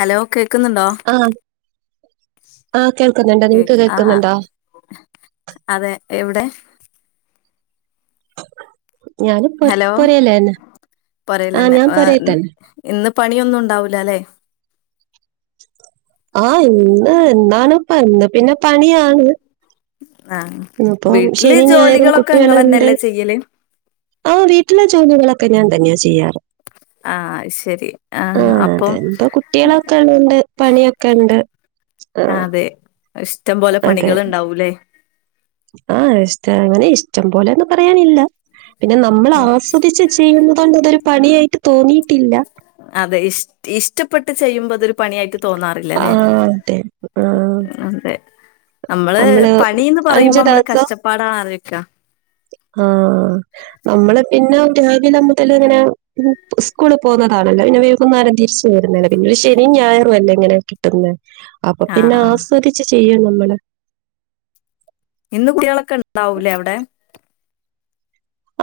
Hello കേക്കുന്നുണ്ടൊ. ആഹ് ആഹ് കേക്കുന്ന്ണ്ട്. നിങ്ങക്ക് ആഹ് കേൾക്കുന്ന്ണ്ടോ. അതെ എവിടെ ഞാന് പൊ ഹലോ പൊരേല് തന്നെ ആഹ് പൊരേലന്നെ ഞാൻ പൊരേ തന്നെ ഇന്ന് പണിയൊന്നും ഉണ്ടാവൂലല്ലേ ആഹ് ഇന്ന് എന്താണ് ഇപ്പ ഇന്ന് പിന്നെ പണിയാണ് ആഹ് ന്ന്പ്പൊ വീട്ടില് ശനി ഞായറും ജോലികളൊക്കെ കുട്ടികളുണ്ട് ഇങ്ങളെന്നെല്ലേ ചെയ്യല് ആഹ് വീട്ടില ജോലികളൊക്കെ ഞാൻ തന്നെയാ ചെയ്യാറ് [inaudible] ആഹ് അയ്ശരി ആഹ് അപ്പോ അതെ ഇപ്പൊ കുട്ടികളൊക്കെ ഉള്ളോണ്ട് പണിയൊക്കെ ഉണ്ട് ആഹ് തെ ഇഷ്ടം പോലെ അതെ പണികൾ ണ്ടാവുല്ലേ ആഹ് ഇഷ്ട അങ്ങനെ ഇഷ്ടം പോലെ ന്ന് പറയാനില്ല പിന്നെ നമ്മൾ ആസ്വദിച്ച് ചെയ്യുന്നതോണ്ട് അതൊരു പണിയായിട്ട് തോന്നിയിട്ടില്ല അതെ ഇഷ ഇഷ്ടപ്പെട്ട് ചെയ്യുമ്പോ അതൊരു പണിയായിട്ട് തോന്നാറില്ല ല്ലെ ആഹ് അതെ ആഹ് അതെ അമ്മള് നമ്മള് പണീന്ന് പറയുമ്പോ അഞ്ചു അമ്മള് ദിവസം കഷ്ടപ്പാടാന്ന് ആലൊയിക്ക ആഹ് നമ്മള് പിന്നെ രാവിലെ മുതൽ ഇങ്ങനെ സ്കൂള് പോകുന്നതാണല്ലോ പിന്നെ വൈകുന്നരം തിരിച്ച് ച്ച് വരുന്നാണാ പിന്നൊരു ശനും ഞായറും അല്ലേ ഇങ്ങനെ കിട്ടുന്നെ അപ്പൊ ആഹ് പിന്നെ ആഹ് ആസ്വദിച്ച് ചെയ്യും നമ്മള് ഇന്ന് കുട്ടികളൊക്കെ ഉണ്ടാവൂലേ അവടെ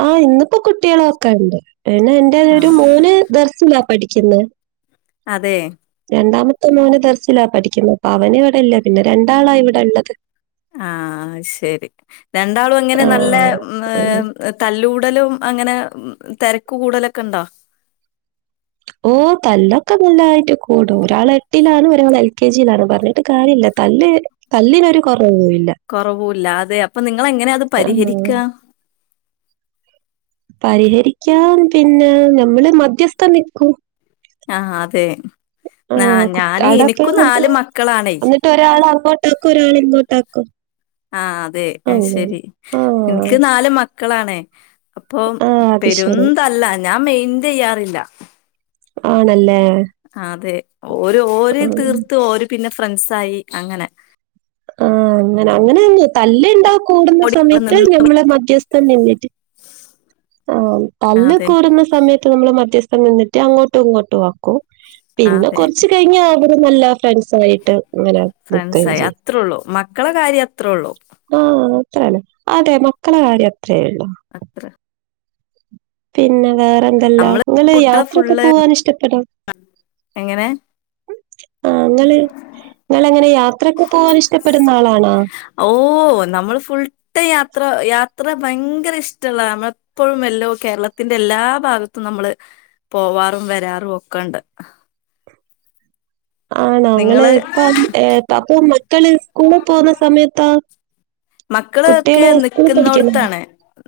ആഹ് ഇന്നിപ്പോ കുട്ടിയളൊക്കെ ഉണ്ട് പിന്നെ എന്റെ ഒരു ആഹ് മോന് ദർസിലാ പഠിക്കുന്നെ അതെ രണ്ടാമത്തെ മോന് ദർസിലാ പഠിക്കുന്നെ അപ്പൊ അവന് ഇവിടെല്ല പിന്നെ രണ്ടാളാ ഇവിടെള്ളത് ആഹ് ശരി രണ്ടാളും എങ്ങനെ നല്ല ആഹ് അങ്ങനെ. തല്ലൂ കൂടലും അങ്ങനെ തെരക്ക് കൂടലൊക്കെണ്ടോ ഓ തല്ലൊക്കെ നല്ലായിട്ട് കൂടും ഒരാൾ എട്ടിലാണ് ഒരാൾ എൽ കെ ജിയിലാണ് പറഞ്ഞിട്ട് കാര്യല്ല തല്ല് തല്ലിനൊരു കുറവൂല്ല കൊറവൂല്ലാ അതെ അപ്പൊ നിങ്ങള് എങ്ങനെ അത് ആഹ് പരിഹരിക്ക പരിഹരിക്കാൻ പിന്നെ ഞമ്മള് മധ്യസ്ഥ നിക്കൂ ആ അതെ ആഹ് കു ഞാന് ഇനിക്കും നാല് മക്കളാണേ ട്ട് ഒരാളെ അങ്ങോട്ടാക്കും ഒരാളെ ഇങ്ങോട്ടാക്കും ആ അതെ അങ്ങനെ. അയിശരി ആഹ് ഇൻക്ക് നാല് മക്കളാണേ അപ്പൊ ആഹ് അത് ശരി പെരുംന്തല്ല ഞാൻ മെയിന്റ് ചെയ്യാറില്ല ആണല്ലേ അതെ ഓര് ഓര് ആഹ് തീർത്ത് ഓര് പിന്നെ ഫ്രണ്ട്സ് ആയി അങ്ങനെ ആഹ് അങ്ങനെ അങ്ങനാന്നെ തല്ല് ഉണ്ടാ കൂടുന്ന ഓടി ഇവിടെ സമയത്ത് നിന്ന് ഞമ്മള് മധ്യസ്ഥ നിന്നിട്ട് ആ ആ, തല്ല് അതെ കൂടുന്ന സമയത്ത് നമ്മള് മധ്യസ്ഥം നിന്നിട്ട് അങ്ങോട്ടും ഇങ്ങോട്ടും ആക്കും ആ, പിന്നെ അതെ കൊറച്ച് കയിഞ്ഞ അവര് നല്ല ഫ്രണ്ട്സ് ആയിട്ട് ഇങ്ങനെ നിക്കേം ഫ്രണ്ട്സായി ചെയ്യു അത്രൊള്ളൂ മക്കളെ കാര്യം അത്രൊള്ളൂ. ആഹ് അത്രന്നെ അതെ മക്കളെ കാര്യം അത്രേ ഇള്ളൂ അത്ര പിന്നെ വേറെ എന്തല്ലാ നമ്മള് ഇങ്ങള് കുട്ടികളെ യാത്രൊക്കെ ഫുള്ള് പോവാൻ ഇഷ്ടപ്പെടൊ എങ്ങനെ ആ ങ്ങള് ങ്ങള് അങ്ങനെ യാത്രക്കെ പോവാൻ ഇഷ്ടപ്പെടുന്ന ആളാണോ ഓ നമ്മൾ ഫുൾട്ടൈ യാത്ര യാത്ര ഭങ്കര ഇഷ്ടള്ള നമ്മ എപ്പോഴും വല്ലോ കേരളത്തിന്റെ എല്ലാ ഭാഗത്തും നമ്മള് പോവാറും വെരാറും ഒക്കെണ്ട് ആണോ ങ്ങള് നിങ്ങള് ഇപ്പൊ അപ്പൊ മക്കള് സ്കൂളി പോവുന്ന സമയത്താേ മക്കള് ക്കെ നിക്കുന്നൊട്ത്താണ്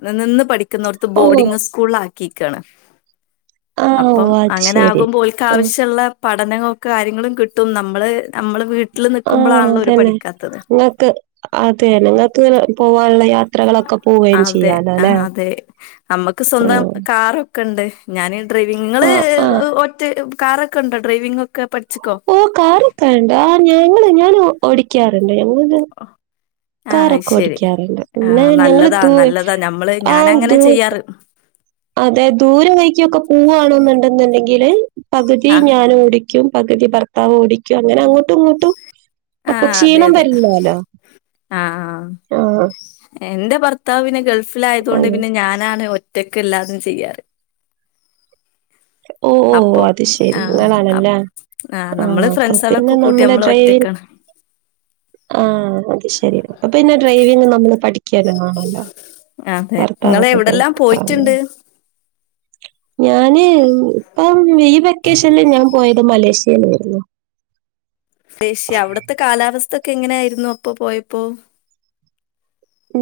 ന്നി നിന്ന് പഠിക്കുന്നോട്ത്ത് ഓഹ് ബോർഡിങ്ങ് സ്കൂള് ആക്കിയേക്കാണ് ആഹ് അപ്പം ഓഹ് അത് അങ്ങനെ ശരി. ആകുമ്പോ ഉം ഓൽക്കാവ്ശ്യള്ള പഠനൊക്കെ കാര്യങ്ങളും കിട്ടും നമ്മള് നമ്മള് വീട്ടില് നിക്കുമ്പളാണല്ലോ ഓര് പഠിക്കാ ഇങ്ങൾക്ക് അതെ നിങ്ങൾക്ക് ഇങ്ങനെ പോവാനുള്ള യാത്രകളൊക്കെ പോവേം അതെ ചെയ്യാല്ലെ ആഹ് അതെ. അമ്മക്ക് സ്വന്തം കാറ് ക്കെണ്ട് ഞാന് ഡ്രൈവിംഗ് ഇങ്ങള് ആഹ് ആഹ് ഒറ്റ കാറൊക്കെണ്ടോ ഡ്രൈവിംഗൊക്കെ പഠിച്ച്ക്കോ ഓഹ് കാറൊക്കെണ്ട് ആഹ് ഞങ്ങള് ഞാന് ഓടിക്കാറ്ണ്ട് ഞങ്ങള്ത് [inaudible] ആഹ് അത് ശെരി പിന്നെ ആഹ് ഞങ്ങള് നല്ലതാ ദൂ നല്ലതാ നമ്മള് ആഹ് ഞാനങ്ങനെ ദൂ ചെയ്യാറ് അതെ ദൂരം വയിക്കൊക്കെ പോവാണ്ന്ന്ണ്ടെങ്കില് പകുതി ആഹ് ഞാനോടി ക്യും പകുതി ഭർത്താവ് ഓടിക്കും അങ്ങനെ അങ്ങട്ടും ഇങ്ങട്ടും അപ്പൊ ആഹ് അതെ ക്ഷീണം അതെ വരില്ലോലൊ ആഹ് ആഹ്. എന്റെ ഭർത്താവ് പിന്നെ ഗൾഫിലായതോണ്ട് പിന്നെ അങ്ങനത്തെ ഞാനാണ് ഒറ്റക്ക് എല്ലാതും ചെയ്യാറ്. ഓഹ് ഓഹ് അപ്പൊ അത് ശെരി ആഹ് അപ് അങ്ങനാണല്ലേ നമ്മള് ആഹ് അപ്പ ഫ്രണ്ട്സാളൊക്കെ പിന്നെ കൂട്ടി നമ്മളെ നമ്മള് ഡ്രൈവിംഗ് ഒറ്റക്കാണ് ആഹ് അത് ശെരി പിന്നെ ഡ്രൈവിംഗ് നമ്മള് പഠിക്കാനണല്ലോ അതെ ഇങ്ങള് ഭർത്താവൊക്കെ എവിടെല്ലാം ആയിട്ട് ആഹ് പോയിറ്റ്ണ്ട് ഞാന് ഇപ്പം ഈ വെക്കേഷനില് ഞാന് പോയത് മലേഷ്യയിലായിരുന്നു മലേഷ്യ അവ്ട്ത്തെ കാലാവസ്ഥ ഒക്കെ എങ്ങനെയായിരുന്നു ഇപ്പ പോയപ്പോ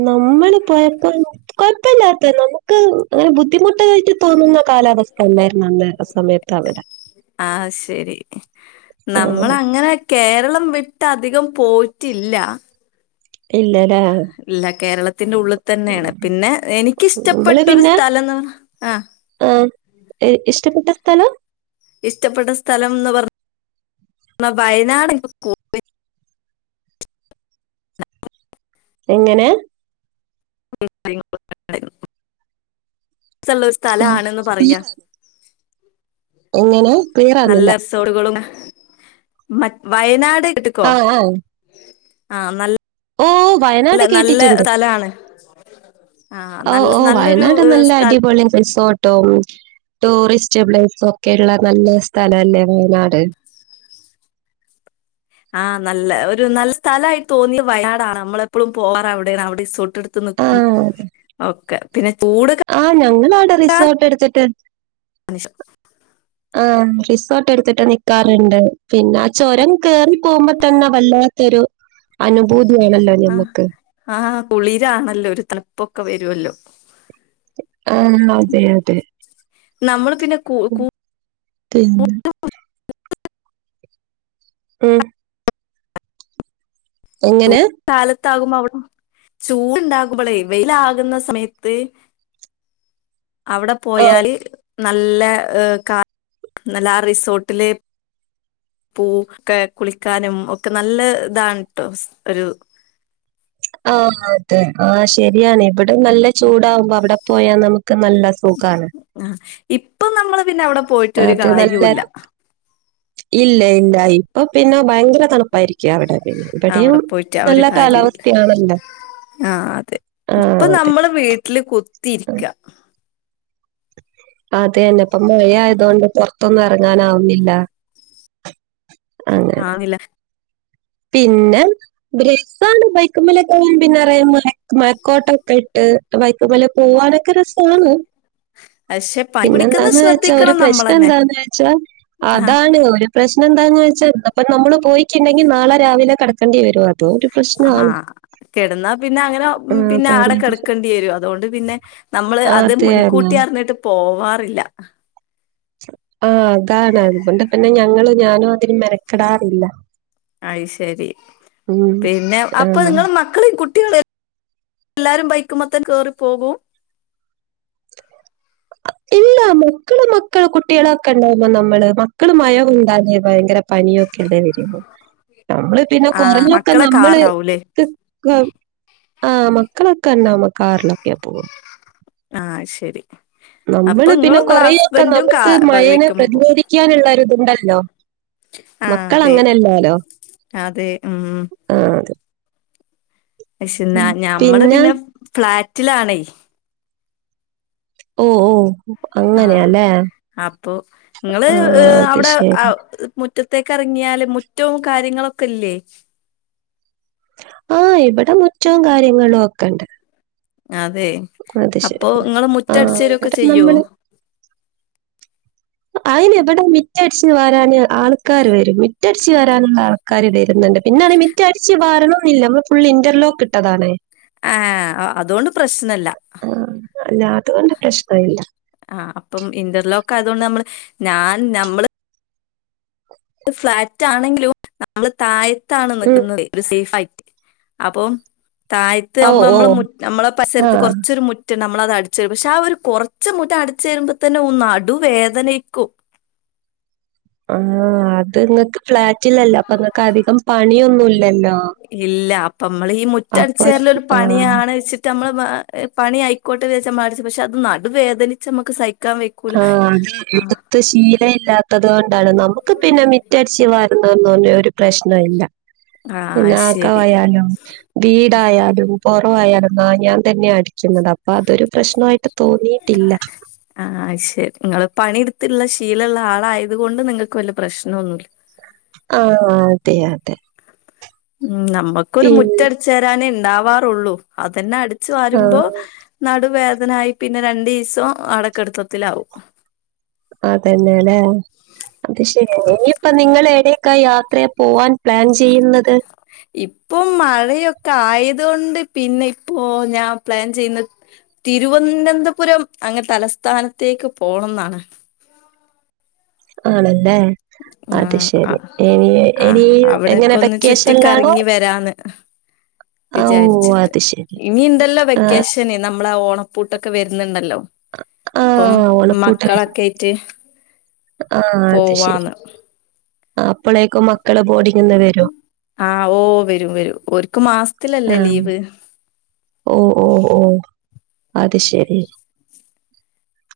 നമ്മള് പോയപ്പൊ കൊഴപ്പല്ലാത്ത നമുക്ക് അങ്ങനെ ബുദ്ധിമുട്ടായിട്ട് തോന്നുന്ന കാലാവസ്ഥ എല്ലാരും നന്ന സമയത്താവിടെ ആഹ് ശരി ആഹ് നമ്മളങ്ങനെ കേരളം വിട്ട് അധികം പോയിട്ട്ല്ല ഇല്ലല്ലെ. ഇല്ല കേരളത്തിന്റെ ഉള്ളിൽ തന്നെയാണ്. പിന്നെ നമ്മള് എനിക്കിഷ്ടപ്പെട്ട ഒരു പിന്നെ സ്ഥലംന്ന് പറഞ്ഞ ആഹ് ആഹ് ഇ ഇഷ്ടപ്പെട്ട സ്ഥലം ഇഷ്ടപ്പെട്ട സ്ഥലം എന്ന് പറ [inaudible] ഞ്ഞ വയനാട് കൊ എങ്ങനെ? [unintelligible] ഇഷ്ട്ടള്ള സ്ഥലാണ്ന്ന് പറയാ എങ്ങനെ ക്ലിയറ നല്ല എസോഡുകളും മ വയനാട് കേട്ക്കോ ആഹ് ആഹ് ആഹ് നല് ഓ ല്ല വയനാട് നല്ല കേട്ടിട്ടുണ്ട് സ്ഥലാണ്. ആഹ് ഓഹ് നല്ല ഓഹ് നല്ലൊരു വയനാട് നല്ല സ്ഥല അടിപൊളി റിസോ ട്ടും ടൂറിസ്റ്റ് പ്ലേസ് ഒക്കെയുള്ള നല്ലൊരു സ്ഥലല്ലേ വയനാട് ആഹ് നല്ല ഒരു നല്ല സ്ഥലയിട്ട് തോന്നിയ വയനാടാണ് നമ്മള് എപ്പഴളും പോവാറ് അവിടെണ് അവിടെ റിസോ ട്ട്ട്ത്ത് നിക്കും ആഹ് ഓക്കെ പിന്നെപൂട് ആഹ് ഞങ്ങളാവിടെ റിസോർട്ട് എടുത്തിട്ട് [unintelligible] ആഹ് റിസോർട്ട് എടുത്തിട്ട് നിക്കാറ്ണ്ട് പിന്നെ ആ ചൊരം കേറി പോകുമ്പോ തന്നെ വല്ല ത്തൊരു അനുഭൂതിയാണല്ലോ ആഹ് ഞമ്മക്ക് ആഹ് കുളിരാണല്ലോ ഒര് തണുപ്പൊക്കെ വരൊല്ലോ ആം അതെ അതെ നമ്മള് പിന്നെ കൂ ഉം കൂ പിന്നെ ഉം എങ്ങനെ കാലത്താകുമ്പോ അവ്ട്ന്ന് ചൂട്ണ്ടാകുമ്പളേ വെയില് ആകുന്ന സമയത്ത് അവ്ടെ ആഹ് പ്പോയാല് നല്ല കാറ്റ് നല്ല ആ റിസോർട്ടില് പൂക്കെ കുളിക്കാനും ഒക്കെ നല്ല താൺട്ടോ ഒരു ആ അതെ ആ ശരിയാണ് ഇവടെ നല്ല ചൂടാവുമ്പോ അവടെ പോയാ നമുക്ക് നല്ല സുഖാണ് ആ ഇപ്പൊ നമ്മള് പിന്നെ അവ്ടെപ് അതെ നല്ല ഇല്ല ഇല്ല ഇപ്പൊ പിന്നെ ഭയങ്കര തണുപ് പ്പായിരിക്ക്യ അവടെ പിന്നെ ഇവടിം അവിടെ പോയിട്ട് ഒരു നല്ല കാര്യവുല്ല. കാലാവസ്ഥയാണല്ല ആ അതെ ഇപ്പൊ നമ്മള് വീട്ടില് കുത്തിരിക്ക അതേനെ പ്പ മഴയായതോണ്ട് പൊർത്തൊന്നും എറങ്ങാനാവുന്നില്ല അങ്ങനെ. ആവില്ല പിന്നെ ബ്രസ്സാണ് ബൈക്കുമ്മലൊക്കേണേൽ പിന്നെ റയ്ൻ മഴ മഴക്കോട്ടൊക്കെ ഇട്ട് ട്ട് ബൈക്ക്‌മല് പോവാനൊക്കെ രസാണ് പക്ഷെ പനി പിടിക്കുന്ന പിന്നെന്താന്ന് വെച്ചാ ഒരു ശ്രദ്ധിക്കണം നമ്മളന്നെ പ്രശ്നന്താന്ന് വെച്ചാൽ ആഹ് അതാണ് ഒര് പ്രശ്നന്താന്ന് വെച്ചാൽ അപ്പ നമ്മള് പോയിറ്റ്ണ്ടെങ്കിൽ നാളെ രാവിലെ കടക്കണ്ടി വരോന്ന് അപ്പോ ഒര് പ്രശ്നാണ് കെട്ന്നാ പിന്നെ അങ്ങനെ ആഹ് പിന്നെ ആടെ പഴയ പ്രശ്നം. കെട്ക്കെണ്ടിരും അതോണ്ട് പിന്നെ നമ്മള് ആഹ് അത് തന്നെ. മുൻകൂട്ടി അർന്നിട്ട് പോവാറില്ല ആ അതാണ് അത്കൊണ്ട് പിന്നെ ഞങ്ങള് ഞാനു അതിന് മെനക്കെടാറില്ല അത് ശരി ഉം പിന്നെ അപ്പ ആഹ്. നിങ്ങള് മക്കളീം കു ട്ട്യാളി ല്ലാരും ബൈക്ക്മ്മെത്തെന്നേ കേറി പോകും [inaudible] ടാ മക്കള് മക്കള് കുട്ട്യാളൊക്കെണ്ടാവുമ്പോ നമ്മള് മക്കള് മയ കൊണ്ടാല് ഭയങ്കര പനിയൊക്കെല്ലേ വരെള്ളൂ നമ്മള് പിന്നെ ആഹ് കൊറേയൊക്കെ മക്കളെ നമ്മള് കാറാവൂലേ വൗ ആ മക്കളൊക്കെ ണ്ടാവുമ്പൊ കാർലൊക്കെയാ പോവാ ആ ശരി അപ്പൊ നമ്മള് പിന്നെ ഇങ്ങളും ഇങ്ങളെ കൊറേയൊക്കെ ഹസ്ബൻഡും കാ നമുക്ക് മയേനെ ബൈക്കുമ്മെ പോവും പ്രതിരോധിക്കാനുള്ള ഒരിത്ണ്ടല്ലോ ആഹ് അതെ മക്കളങ്ങനല്ലാലോ അതെ ഉം ആ അതെ പക്ഷേ ന ഞമ്മള് പിന്നെ ഫ്ളാറ്റിലാണേയ് ഓ ഓ ആ അങ്ങനെയാല്ലേ അപ്പൊ ങ്ങള് ആ ഹ് അത് അവ്ടെ ശരി അവ് ഹ് മുറ്റത്തേക്കെറങ്ങിയാല് മുറ്റവും കാര്യങ്ങളൊക്കെല്ലേ ആ ഇബ്ടെ മുറ്റോം കാര്യങ്ങളൊക്കെണ്ട് അതെ ശരി അപ്പ ങ്ങള് ആ മുറ്റട് ച്ചേരൊക്കെ ഇവിടെ ചെയ്യോ നമ്മള് അയ്ന് ബടെ മിറ്റട്ച്ച് വരാന് ആൾക്കാര് വരും മിറ്റട്ച്ച് വരാന്ള്ളാൾ ക്കാര് വരുന്ന്ണ്ട് പിന്നാണെ മിറ്റട്ച്ച് വാരണോന്നില്ല നമ്മൾ ഫുൾ ഇന്റർലോക്കിട്ടതാണേ ആ അതോണ്ട് പ്രശ്നല്ല ആ അല്ല അത്കൊണ്ട് പ്രശ്ണയില്ല ആ അപ്പം ഇന്റർലോക്കയതോണ്ട് നമ്മള് ഞാൻ ഞമ്മ്ള് ഫ്ലാറ്റണെങ്കിലും നമ്മള് തായ്ത്താണ് ഉം നിക്ക്ന്നതേ ഒരു സേഫ [inaudible] ആയ്റ്റ് അപ്പം താഴ്താ ഓ [inaudible] മ്പോ ഓ മ്മള് നമ്മള പരിസ [inaudible] ത്ത് ആഹ് കൊറച്ചൊരു മു നമ്മളതട്ചോരും പക്ഷേ ഒരു കൊർച്ച് മുറ്റം അടിചോരുമ്പ തന്നെ നടുവേദനയ്ക്കും ആ അത് ങ്ങക്ക് ഫ്ളാറ്റിലല്ലോ അപ്പങ്ങക്കധികം പണിയൊന്നുല്ലല്ലോ ഇല്ല അപ്പമ്മളീ അപ്പൊ മുറ്റട്ച്ചേരലൊരു ആഹ് പണിയാണീച്ചി ട്ടമ്മള് പണിയയ്ക്കോട്ടെ വിചാര്ച്ചമ്മളട്ച്ച് പക്ഷേ അത് നടുവേദനിച്ചമ്മക്ക് സഹിക്കാൻ ക്കാ വെയ്ക്കൂല [inaudible] ത് ശീലം ഇല്ലാത്തത് കൊണ്ടാണ് നമുക്ക് പിന്നെ മിറ്റട്ച് വരുന്നത് ഒരു പ്രശ്ന ഇല്ല ആഹ് ശരി ന്നാക്കവായാലു വീടായാലും പൊറവായാലും ആ ഞാൻ തന്ന്യാ അടിക്കുന്നത് അപ്പതൊരു പ്രശ്നയിട്ട് തോന്നീട്ടില്ല ആഹ് അ ശരി ങ്ങള് പണിട്ത്ള്ള ശീലള്ളാളായത് കൊണ്ട് നിങ്ങക്ക് വല്ല പ്രശ്നന്നുല്ല ആഹ് അതെ അതെ ഉം നമ്മക്കൊരു പിന്നെ മുറ്റട്ചാരാനേ ണ്ടാവാറൊള്ളൂ അതന്നെ അടിച് വരുമ്പോ ആഹ് നടുവേദനായി പിന്നെ രണ്ടീസൊ ആടെക്കെടത്തത്തിലാവും അതന്നെ ലേ അത് ശരിയ [inaudible] പ്പ നിങ്ങളേടെേക്കാ യാത്ര പോവാൻ പ്ലാൻ ചെയ്യ്ന്നത് ഇപ്പൊ മഴയൊക്കായത്കൊണ്ട് പിന്നെ ഇപ്പോ ഞാൻ പ്ലാൻ ചെയ്ന്നേ തിരുവനന്തപുരം അങ്ങ് തലസ്ഥാനത്തേക്ക് പോണം ന്നാണ് ആണല്ലേ അത് ശരി. ആഹ് ഇനി ആഹ് ഇനി എങ്ങനെ അവിടൊക്കെന്ന് വെക്കേഷനിലാണോ? ചുറ്റിക്കറങ്ങി വരാന്ന് ആ ഓ വിചാരിച്ചിട്ട് അത് ശരി. ഇനിണ്ടല്ലോ ആ വെക്കേഷ പിന്നെ നമ്മളാ ഓണപ്പൂട്ടൊക്കെ വര്ന്ന്ണ്ടല്ലോ ആ പ്പം മക്കളൊക്കായ്റ്റ് ആഹ് അത് ശരി അപ്പളേക്കും മക്കളെ ബോർഡിംഗ് വരും ആഹ് ഓ വരും വരും ഒര്ക്ക് ആ. മാസത്തിലല്ലേ ലീവ് ഓ ഓ ഓ അത് ശരി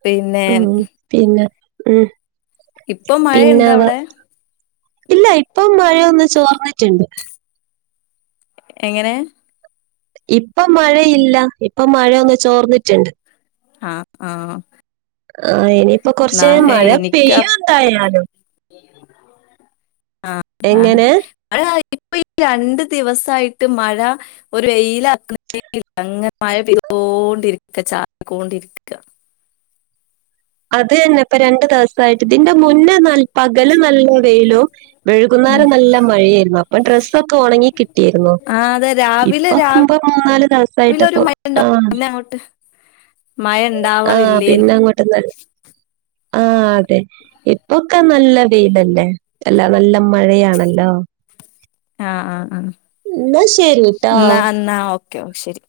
പിന്നെ ഉ പിന്നെ ഉ ഇപ്പൊ പിന്ന മഴയുണ്ടോ വെ അവിടെ ഇല്ല ഇപ്പം മഴയൊന്ന് ചോർന്നിറ്റ്ണ്ട് എങ്ങനെ ഇപ്പം മഴയില്ല ഇപ്പൊ മഴയൊന്ന് ചോർന്നിറ്റ്ണ്ട് ആഹ് ആഹ് ആഹ് ഇനിയിപ്പൊ കൊറച്ച് നേരം നാളെ മഴ പെയ്യും എന്തായാലും ആഹ് ആഹ് എങ്ങനെ? ഇങ്ങനെ അടിപ്പിച്ച് ഈ രണ്ട് ദിവസായിട്ട് മഴ ഒരു വെയിലാണെങ്കി ഇല്ല. അങ്ങനെ മഴ പെയ്തോണ്ടിരിക്ക ചാറിക്കോണ്ടിരിക്ക അത് തന്നെ ഇപ്പൊ രണ്ട് ദിവസായിട്ട്. ഇതിന്റെ മുന്നെ പകല് നല്ല വെയിലും ഉം വൈകുന്നേരം നല്ല മഴയേര്ന്നു അപ്പൊ ഡ്രസ്സൊക്കെ ഒണങ്ങി കിട്ടിയിരുന്നു. ആഹ് അതെ രാവിലെ രാവിലെ ഇപ്പാവുമ്പൊ മൂന്നാല് ഒരു ദിവസായിട്ട്പ്പൊ മഴ ഉണ്ടാവും ആഹ് പിന്നെ അങ്ങോട്ട് മഴ ആഹ് ഉണ്ടാവാറില്ലേന്ന് പിന്നെ അങ്ങോട്ട് നല്ല ആഹ് അതെ, ഇപ്പൊക്കെ നല്ല വെയിലല്ലേ അല്ലാ നല്ല മഴയാണല്ലോ ആഹ് ആഹ് ആഹ് ഇന്നാ ശരിട്ടോ. ഇന്നാ എന്നാ ഓക്കെ ശരി